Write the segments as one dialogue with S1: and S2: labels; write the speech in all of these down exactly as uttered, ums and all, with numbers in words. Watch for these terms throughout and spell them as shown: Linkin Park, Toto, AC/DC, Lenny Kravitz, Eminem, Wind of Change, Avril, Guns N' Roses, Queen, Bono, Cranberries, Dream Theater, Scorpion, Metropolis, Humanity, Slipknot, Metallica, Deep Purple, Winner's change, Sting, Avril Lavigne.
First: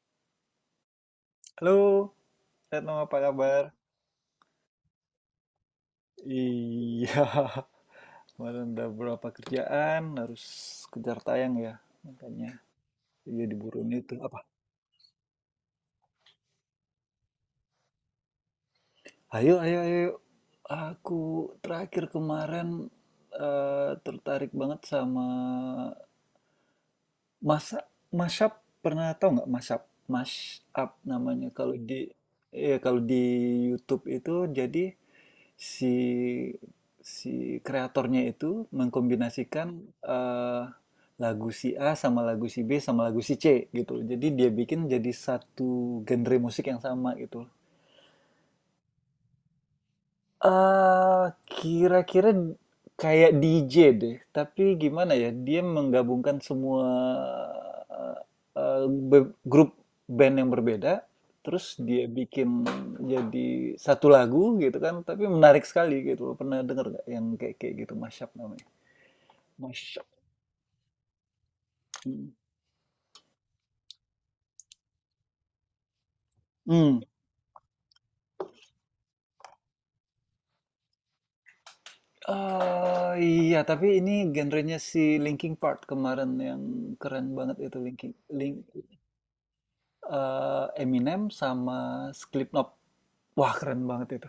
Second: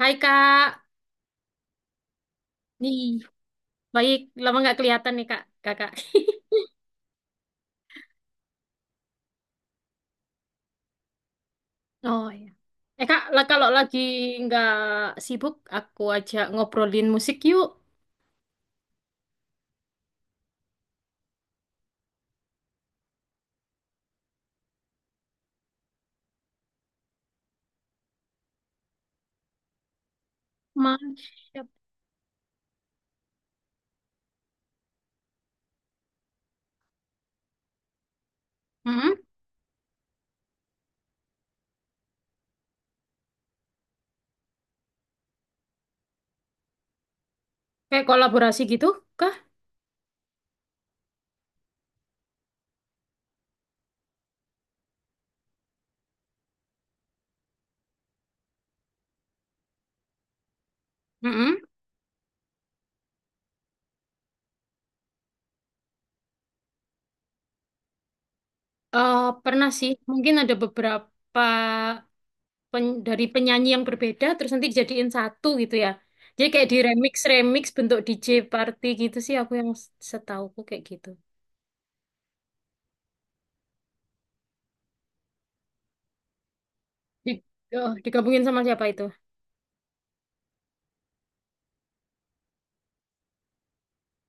S1: Hai Kak,
S2: Halo, Retno
S1: nih
S2: apa kabar?
S1: baik lama nggak kelihatan nih Kak, Kakak.
S2: Iya, kemarin ada beberapa kerjaan, harus kejar tayang ya,
S1: Oh iya.
S2: makanya
S1: Eh Kak,
S2: iya
S1: lah kalau
S2: diburuin
S1: lagi
S2: itu. Apa?
S1: nggak sibuk, aku ajak ngobrolin musik yuk.
S2: Ayo, ayo, ayo. Aku terakhir kemarin eh, tertarik banget sama masa mashup. Pernah tau nggak mashup? Mashup namanya.
S1: Masya.
S2: Kalau di, ya kalau di YouTube itu jadi si si kreatornya itu
S1: Mm-mm.
S2: mengkombinasikan eh, lagu si A sama lagu si B sama lagu si C gitu. Jadi dia bikin jadi satu genre musik yang sama gitu.
S1: Kayak kolaborasi gitu kah?
S2: Eee, Kira-kira kayak D J deh, tapi gimana ya, dia menggabungkan semua, eee, be grup band yang berbeda,
S1: Mm-mm.
S2: terus dia bikin jadi satu lagu gitu kan, tapi menarik sekali gitu loh. Pernah denger nggak yang kayak kayak gitu, mashup namanya?
S1: Eh, Pernah sih,
S2: Mashup,
S1: mungkin ada beberapa
S2: hmm
S1: pen- dari penyanyi yang berbeda, terus nanti dijadiin satu gitu ya. Jadi kayak di
S2: Mmm,
S1: remix, remix bentuk D J party gitu sih, aku yang setauku kayak gitu.
S2: eee, iya, tapi ini genrenya si Linkin Park kemarin yang keren
S1: Di,
S2: banget itu,
S1: oh,
S2: Linkin
S1: digabungin
S2: Link
S1: sama siapa itu?
S2: eee, Eminem sama Slipknot. Wah, keren banget itu.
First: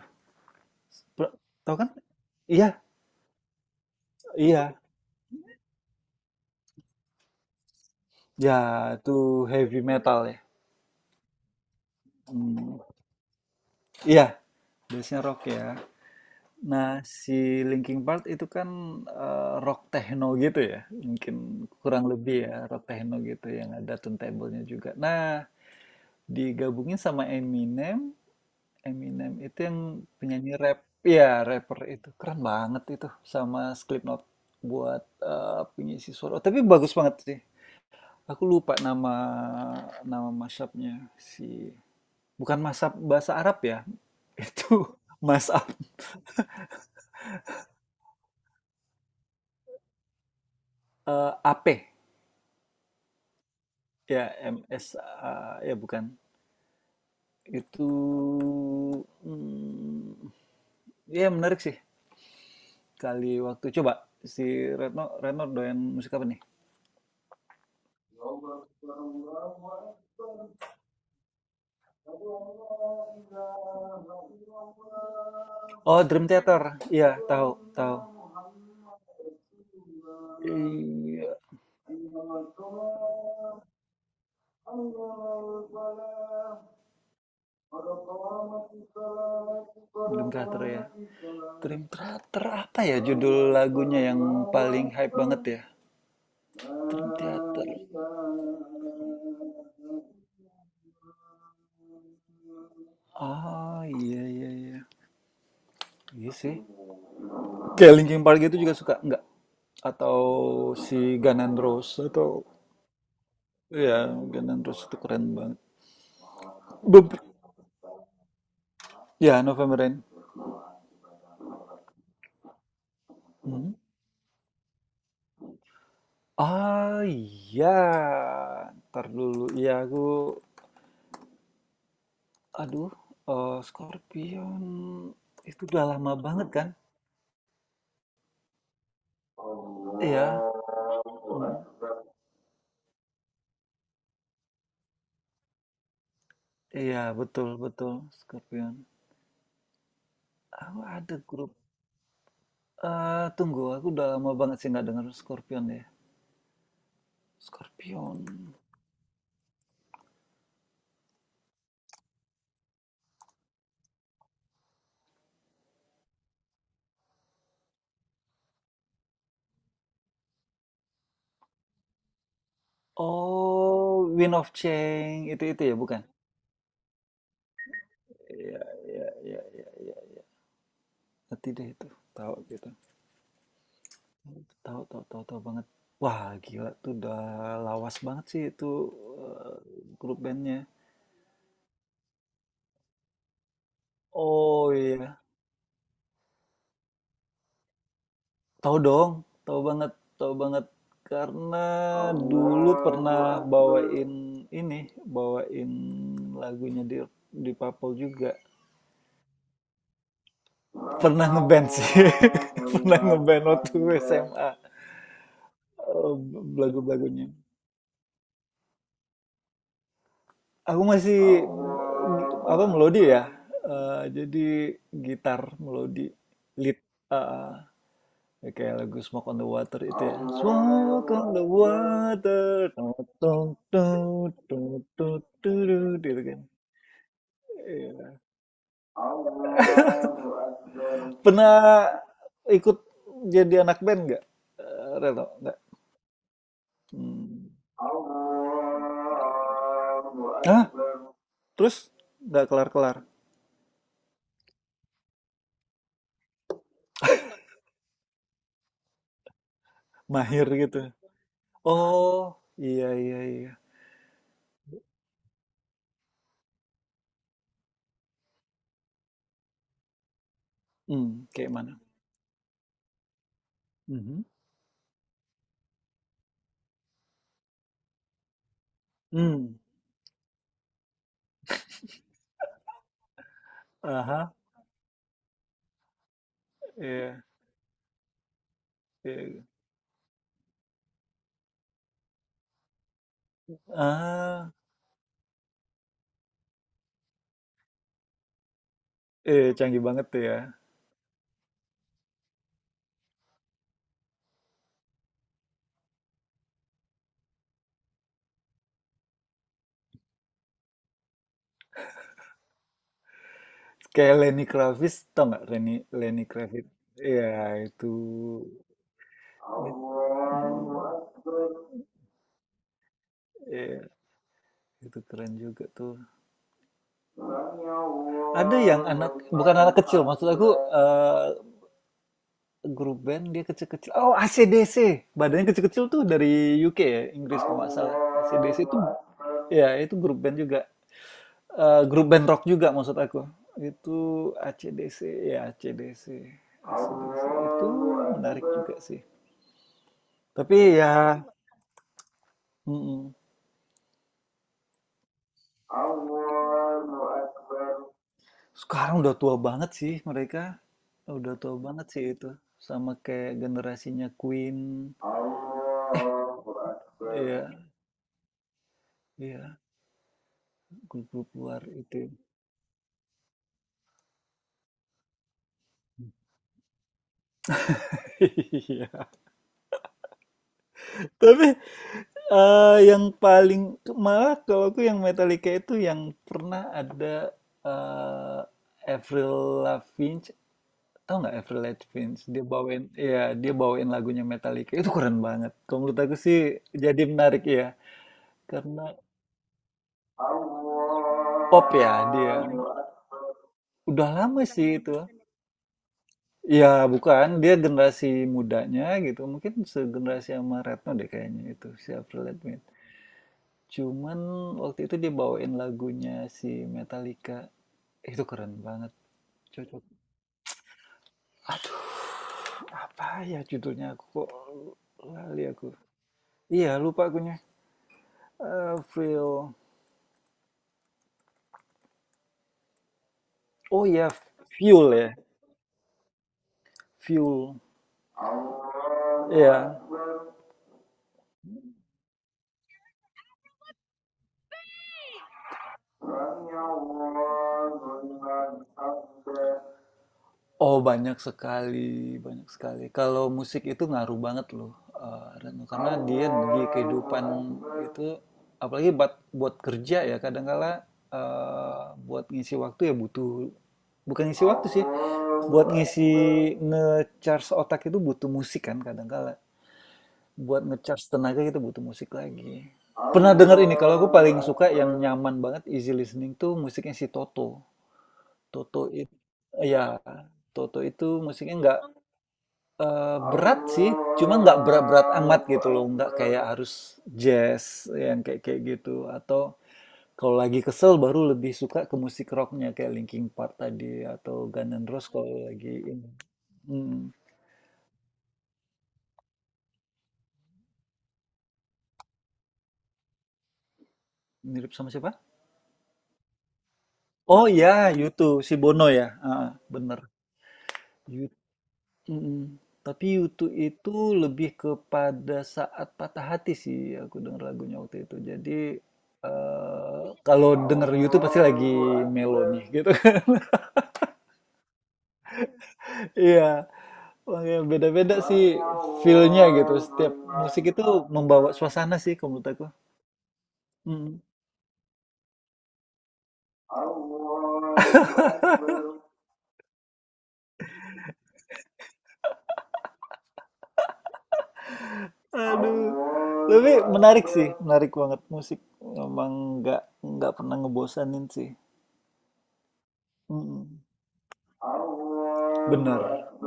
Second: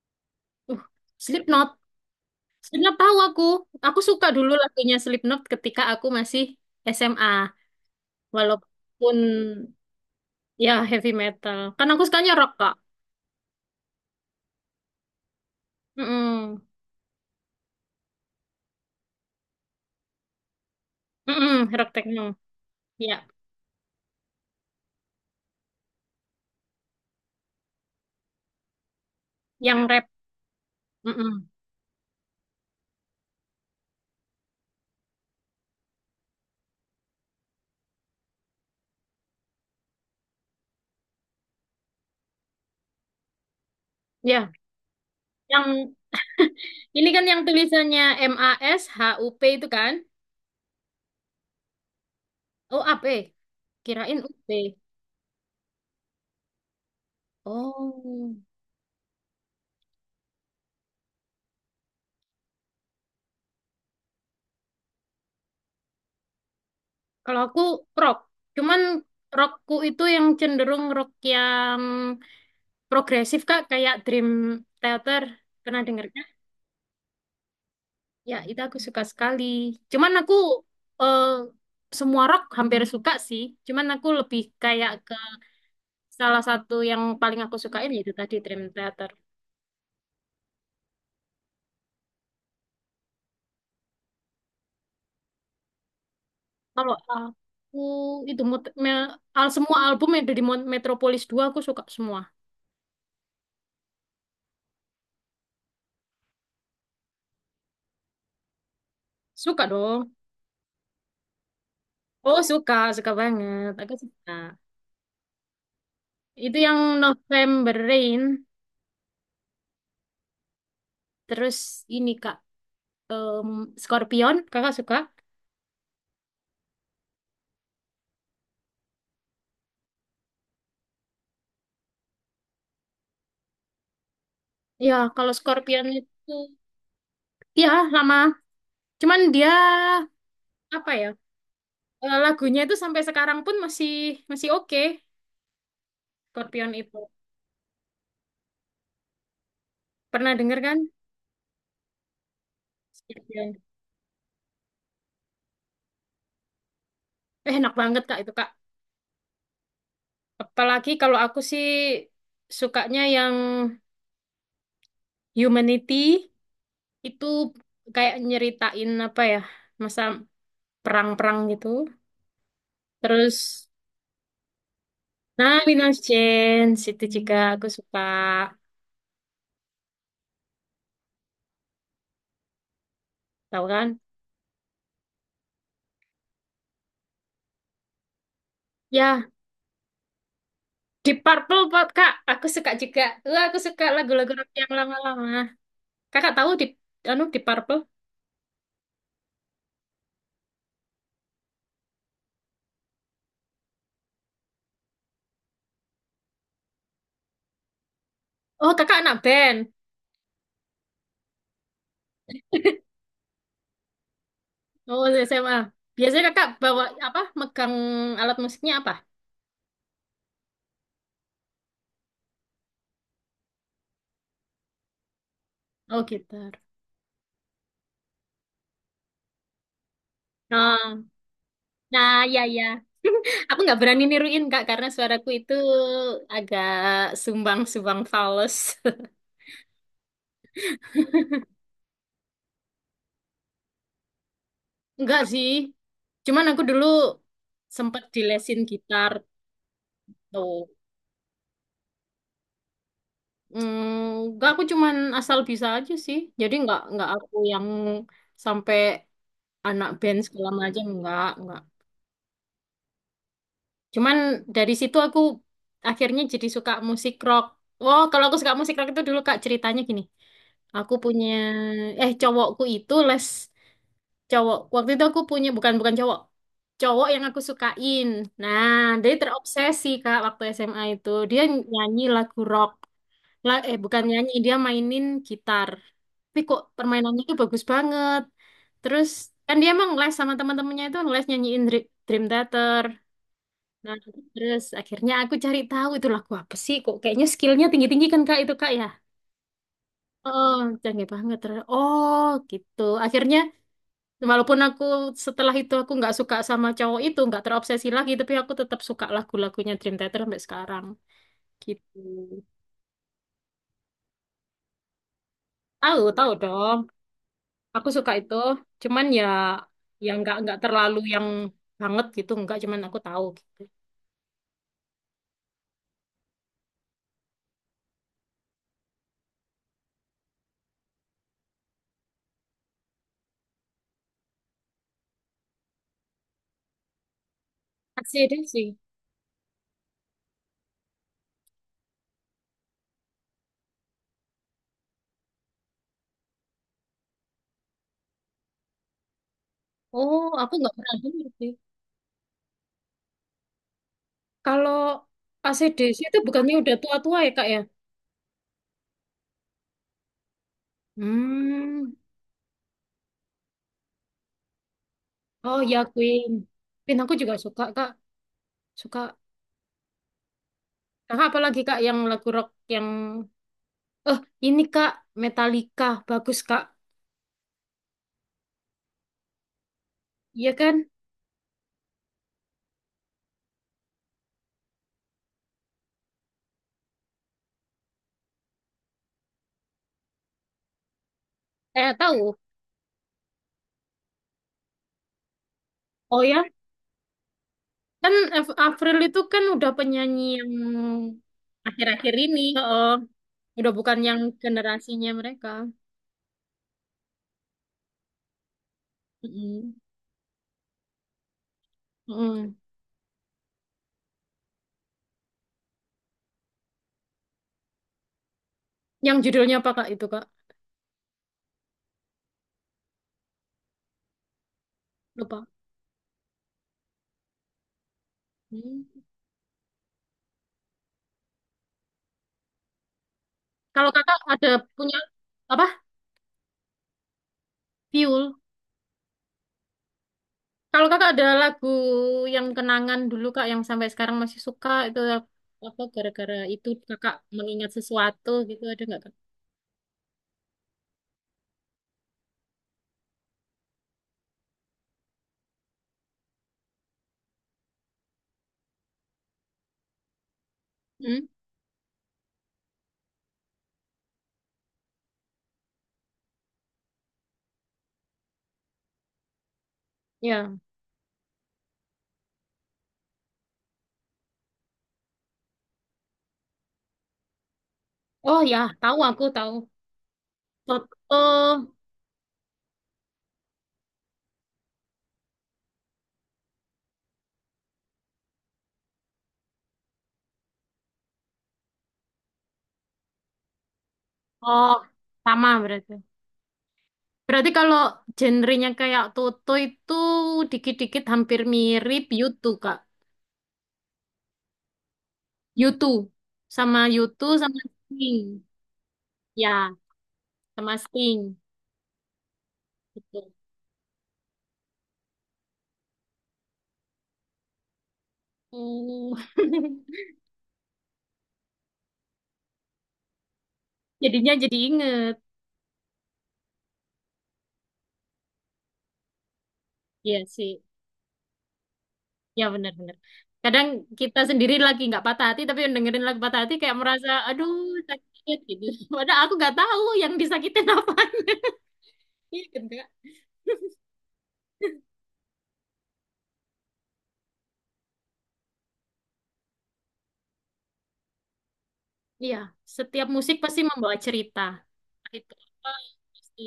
S1: Uh,
S2: Ber
S1: Slipknot.
S2: tahu kan? Iya
S1: Slipknot tahu aku. Aku suka dulu
S2: iya.
S1: lagunya Slipknot ketika aku masih S M A.
S2: Ya,
S1: Walaupun
S2: itu heavy metal ya?
S1: ya heavy metal. Kan aku sukanya rock, Kak.
S2: Mmm, iya, base rock ya.
S1: Mm-mm.
S2: Nah, si Linkin Park itu kan, eee, rock techno gitu ya, mungkin
S1: Mm-mm, rock
S2: kurang
S1: techno.
S2: lebih ya, rock techno
S1: Ya,
S2: gitu yang ada turntable juga. Nah, digabungin sama Eminem. Eminem itu yang
S1: yang rap.
S2: penyanyi rap,
S1: Mm-mm.
S2: iya, rapper itu keren banget itu sama Slipknot buat eh, pengisi suara. Oh, tapi bagus banget sih. Aku lupa nama nama mashup-nya si bukan mashup bahasa Arab ya.
S1: Ya,
S2: Itu mashup
S1: yang ini kan yang tulisannya M A S H U P itu kan?
S2: eh, A P
S1: Oh, A P, kirain
S2: ya
S1: U
S2: M
S1: P.
S2: S A ya bukan. Itu
S1: Oh.
S2: hmm, ya menarik sih. Kali waktu coba si Retno Retno doyan musik apa nih?
S1: Kalau aku rock. Cuman rockku itu yang cenderung rock yang progresif, Kak, kayak Dream Theater. Pernah
S2: Oh,
S1: denger?
S2: Dream Theater. Iya, tahu, tahu.
S1: Ya, itu aku suka sekali. Cuman aku eh,
S2: Iya.
S1: semua rock hampir suka sih. Cuman aku lebih kayak ke salah satu yang paling aku sukain yaitu tadi Dream Theater.
S2: Dream Theater ya. Dream Theater apa ya judul lagunya yang paling hype banget ya?
S1: Kalau
S2: Dream
S1: aku
S2: Theater.
S1: itu mut- me- al semua album yang ada di Mon- Metropolis dua aku suka semua.
S2: Ah, iya iya iya. Iya sih. Kayak Linkin Park itu juga suka enggak?
S1: Suka dong.
S2: Atau si Guns N' Roses
S1: Oh,
S2: atau,
S1: suka, suka banget. Aku
S2: iya,
S1: suka.
S2: Guns N' Roses itu keren banget.
S1: Itu yang
S2: Beb-
S1: November Rain,
S2: Ya, November Rain.
S1: terus ini Kak, em,
S2: Hmm.
S1: Scorpion, Kakak suka?
S2: Ah, iya. Ntar dulu. Iya, aku. Aduh, eh, Scorpion.
S1: Ya, kalau
S2: Itu udah
S1: Scorpion
S2: lama
S1: itu
S2: banget kan?
S1: ya lama. Cuman dia
S2: Iya,
S1: apa ya eh, lagunya itu sampai sekarang pun masih masih oke Scorpion itu
S2: iya, betul, betul. Scorpion.
S1: pernah denger kan
S2: Aku ada grup. eh
S1: Scorpion
S2: tunggu, aku udah lama banget sih nggak denger Scorpion ya.
S1: eh, enak banget kak
S2: Scorpion.
S1: itu kak apalagi kalau aku sih sukanya yang Humanity itu kayak nyeritain apa ya masa perang-perang gitu terus
S2: Oh, Wind of Change.
S1: nah
S2: Itu-itu ya,
S1: Winner's
S2: bukan?
S1: change itu juga aku suka
S2: Iya, iya, iya, iya, iya. Nanti deh itu. Tahu gitu.
S1: tahu kan
S2: Tahu, tahu, tahu, tahu banget. Wah, gila tuh udah lawas banget sih itu
S1: ya
S2: eh, grup bandnya.
S1: Deep Purple Pak, kak aku suka juga. Wah, aku suka lagu-lagu rock yang
S2: Oh iya,
S1: lama-lama kakak tahu di anu Deep Purple.
S2: tahu dong, tahu banget, tahu banget. Karena dulu pernah bawain ini, bawain lagunya di di Papel juga.
S1: Oh, kakak anak band.
S2: Pernah ngeband sih, pernah ngeband waktu S M A.
S1: Oh, S M A.
S2: Eh,
S1: Biasanya kakak bawa apa?
S2: Lagu-lagunya.
S1: Megang alat musiknya apa?
S2: Aku masih apa melodi ya? Eh, jadi gitar
S1: Oh,
S2: melodi
S1: gitar.
S2: lead, eh, ya kayak lagu Smoke on the Water itu ya.
S1: Oh,
S2: Smoke on the
S1: nah, ya, ya.
S2: water. Tung, tung,
S1: Aku nggak berani
S2: tung,
S1: niruin, Kak,
S2: tung,
S1: karena
S2: tung,
S1: suaraku itu
S2: tung, gitu kan.
S1: agak sumbang-sumbang
S2: Iya.
S1: fals.
S2: Pernah ikut jadi anak band nggak? Eh,
S1: Enggak
S2: Reno,
S1: sih.
S2: nggak?
S1: Cuman aku dulu
S2: Hmm.
S1: sempat dilesin gitar
S2: Hah?
S1: tuh.
S2: Terus nggak kelar-kelar?
S1: Hmm, enggak, aku cuman asal bisa aja sih. Jadi nggak nggak aku yang sampai anak band
S2: Mahir
S1: segala
S2: gitu.
S1: macam. Enggak, enggak.
S2: Oh, iya iya iya.
S1: Cuman dari situ aku akhirnya jadi suka musik rock. Wow, kalau aku suka musik rock itu dulu Kak ceritanya gini. Aku
S2: Mmm,
S1: punya
S2: kayak mana?
S1: eh cowokku itu les
S2: Mhm,
S1: cowok. Waktu itu aku punya bukan bukan cowok. Cowok yang aku sukain. Nah, dia
S2: mmm,
S1: terobsesi Kak waktu S M A itu. Dia nyanyi lagu rock. La, eh
S2: ah
S1: bukan
S2: hah,
S1: nyanyi, dia mainin gitar. Tapi kok permainannya
S2: iya
S1: itu bagus banget. Terus
S2: iya.
S1: kan dia emang les sama teman-temannya itu les nyanyiin Dr- Dream Theater. Nah,
S2: Ah,
S1: terus akhirnya aku cari tahu itu lagu apa sih kok kayaknya skillnya tinggi-tinggi kan Kak itu Kak ya.
S2: iya, canggih banget tuh ya.
S1: Oh, canggih banget. Terus, oh, gitu. Akhirnya walaupun aku setelah itu aku nggak suka sama cowok itu, nggak terobsesi lagi, tapi aku tetap suka lagu-lagunya Dream Theater sampai sekarang. Gitu.
S2: Kayak Lenny Kravitz, tau nggak Lenny
S1: Tahu,
S2: Lenny
S1: tahu
S2: Kravitz?
S1: dong.
S2: Iya itu
S1: Aku suka itu. Cuman ya yang nggak nggak terlalu yang banget gitu, nggak cuman aku tahu gitu.
S2: iya, itu keren juga tuh. Ada yang anak bukan anak kecil, maksud aku, eh, grup band dia kecil-kecil. Oh, A C/D C. Badannya kecil-kecil tuh dari U K ya, Inggris kalau nggak salah.
S1: Kasih deh
S2: A C/D C
S1: sih.
S2: itu ya itu grup band juga. Eh, grup band rock juga maksud aku. Itu AC/DC ya AC/DC. AC/DC itu menarik juga sih.
S1: Oh, aku
S2: Tapi
S1: nggak
S2: ya
S1: pernah denger sih.
S2: mm-mm.
S1: Kalau A C D C itu bukannya udah tua-tua ya, Kak ya?
S2: Sekarang udah tua banget sih mereka. Udah tua banget
S1: Hmm.
S2: sih itu. Sama kayak generasinya Queen.
S1: Oh ya, Queen. Queen aku
S2: Eh,
S1: juga suka,
S2: Iya.
S1: Kak. Suka.
S2: Iya,
S1: Kakak
S2: grup-grup
S1: apalagi,
S2: luar
S1: Kak, yang
S2: itu.
S1: lagu rock yang... Eh, ini, Kak. Metallica. Bagus, Kak.
S2: Iya.
S1: Iya kan?
S2: Tapi eh, yang paling malah kalau aku yang Metallica itu yang pernah ada eh, Avril Lavigne, tau nggak Avril
S1: Eh,
S2: Lavigne?
S1: tahu.
S2: Dia bawain, ya, dia bawain lagunya Metallica itu keren banget. Kalau menurut aku
S1: Oh
S2: sih
S1: ya?
S2: jadi menarik ya,
S1: Kan Af-
S2: karena
S1: Avril itu kan udah penyanyi yang
S2: pop ya
S1: akhir-akhir
S2: dia.
S1: ini. Oh, udah bukan
S2: Udah
S1: yang
S2: lama sih itu.
S1: generasinya mereka.
S2: Ya bukan, dia generasi mudanya gitu, mungkin
S1: Mm-mm.
S2: segenerasi sama Retno deh kayaknya itu si Avril
S1: Mm-mm.
S2: Lavigne. Cuman waktu itu dia bawain lagunya si Metallica. Itu keren banget,
S1: Yang judulnya apa,
S2: cocok.
S1: Kak, itu, Kak?
S2: Aduh, apa ya judulnya? Aku kok lali
S1: Lupa.
S2: aku. Iya, lupa akunya.
S1: Hmm.
S2: Eh, Fuel. Oh
S1: Kalau
S2: iya,
S1: kakak ada
S2: Fuel
S1: punya...
S2: ya.
S1: apa?
S2: Fuel.
S1: Piul.
S2: Iya.
S1: Kalau kakak ada lagu yang kenangan dulu kak yang sampai sekarang masih suka itu apa gara-gara itu kakak mengingat sesuatu gitu ada nggak kak?
S2: Oh, banyak sekali, banyak sekali. Kalau musik itu ngaruh banget loh, eh, Reno. Karena dia di kehidupan itu, apalagi buat, buat kerja ya, kadangkala
S1: Hmm?
S2: eh, buat ngisi waktu ya butuh, bukan ngisi waktu sih, buat ngisi nge-charge otak itu butuh musik kan kadangkala.
S1: Ya.
S2: Buat nge-charge tenaga itu butuh musik lagi. Pernah dengar ini, kalau aku paling suka yang nyaman banget, easy listening tuh musiknya si Toto.
S1: Oh ya,
S2: Toto
S1: tahu
S2: itu,
S1: aku tahu.
S2: Ya, Toto
S1: Toto.
S2: itu musiknya nggak, eee, berat sih, cuma nggak berat-berat amat gitu loh, nggak kayak harus jazz yang kayak kayak gitu, atau kalau lagi kesel baru lebih suka ke musik rocknya kayak Linkin Park tadi atau Guns
S1: Oh,
S2: N' Roses kalau
S1: sama
S2: lagi
S1: berarti.
S2: ini. Mhm,
S1: Berarti kalau genrenya kayak Toto itu dikit-dikit hampir mirip YouTube kak.
S2: mirip sama siapa?
S1: YouTube sama YouTube
S2: Oh
S1: sama
S2: ya, YouTube
S1: Sting.
S2: si Bono ya? Heeh,
S1: Ya,
S2: bener.
S1: sama Sting.
S2: Mm. Tapi
S1: Gitu.
S2: YouTube itu lebih kepada saat patah hati sih aku denger lagunya waktu itu. Jadi
S1: Oh.
S2: eh, kalau denger YouTube pasti lagi melo nih gitu kan.
S1: Jadinya jadi inget.
S2: Iya, makanya beda-beda sih feel-nya gitu. Setiap
S1: Iya sih.
S2: musik itu membawa suasana sih kalau
S1: Ya
S2: menurut aku.
S1: benar-benar. Kadang kita
S2: Mm.
S1: sendiri lagi nggak patah hati, tapi yang dengerin lagu patah hati kayak merasa, aduh sakit gitu. Padahal aku nggak tahu yang disakitin apa. Iya kan, Kak?
S2: Aduh, lebih menarik sih, menarik banget musik. Memang nggak nggak pernah ngebosanin sih.
S1: Iya, setiap musik pasti
S2: Mm.
S1: membawa cerita. Itu apa?
S2: Bener.
S1: Pasti.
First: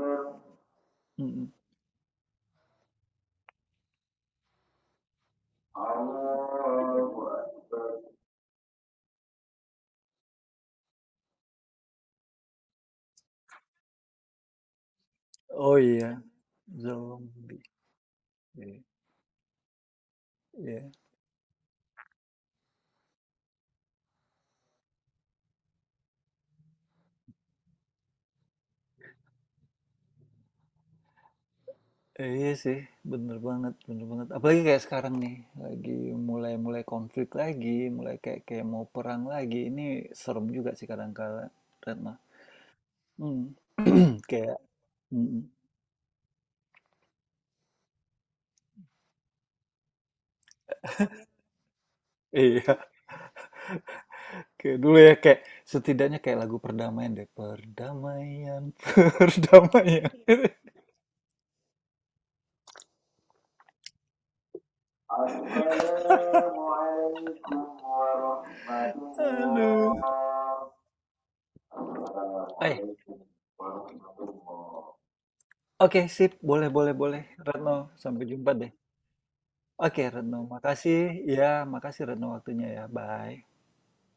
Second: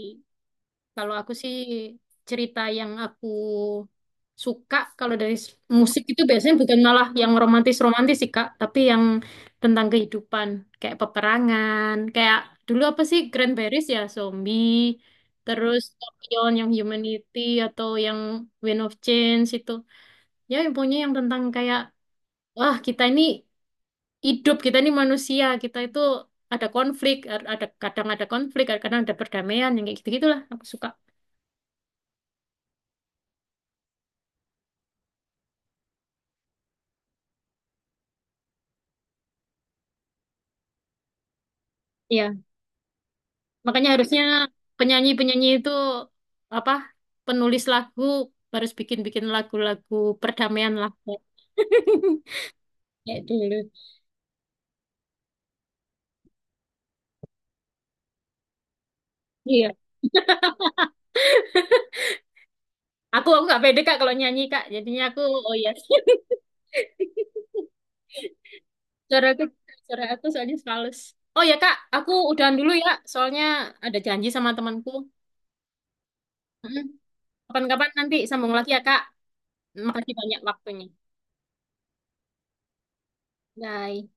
S1: Kalau aku
S2: Mm.
S1: sih cerita yang aku suka kalau dari s- musik itu biasanya bukan malah yang romantis-romantis sih Kak, tapi yang tentang kehidupan kayak peperangan, kayak dulu apa sih Cranberries ya zombie,
S2: Oh
S1: terus
S2: iya,
S1: Scorpion yang Humanity
S2: zombie,
S1: atau yang
S2: iya
S1: Wind of Change itu. Ya
S2: iya.
S1: pokoknya yang tentang kayak wah kita ini hidup, kita ini manusia, kita itu ada konflik, er, ada kadang ada konflik, kadang ada perdamaian yang kayak gitu-gitulah aku suka.
S2: Eh, iya sih, bener banget, bener banget. Apalagi kayak sekarang nih, lagi mulai-mulai konflik lagi, mulai kayak kayak mau perang lagi. Ini serem juga sih kadang kala, Retno. Hmm.
S1: Makanya harusnya
S2: Kayak
S1: penyanyi-penyanyi
S2: mhm.
S1: itu apa penulis lagu harus bikin-bikin lagu-lagu perdamaian lah
S2: Iya,
S1: kayak dulu.
S2: kayak dulu ya, kayak setidaknya kayak lagu perdamaian deh. Perdamaian,
S1: Iya.
S2: perdamaian.
S1: Aku aku nggak pede Kak kalau nyanyi Kak. Jadinya aku oh iya. Suara aku suara
S2: Aduh.
S1: aku soalnya halus. Oh ya Kak, aku udahan dulu ya.
S2: Eh,
S1: Soalnya ada janji sama temanku.
S2: oke sip, boleh,
S1: mm
S2: boleh, boleh. Retno,
S1: Kapan-kapan nanti
S2: sampai jumpa
S1: sambung lagi
S2: deh.
S1: ya Kak.
S2: Oke
S1: Makasih
S2: Retno,
S1: banyak waktunya.
S2: makasih. Ya, makasih Retno waktunya ya. Bye.
S1: Bye.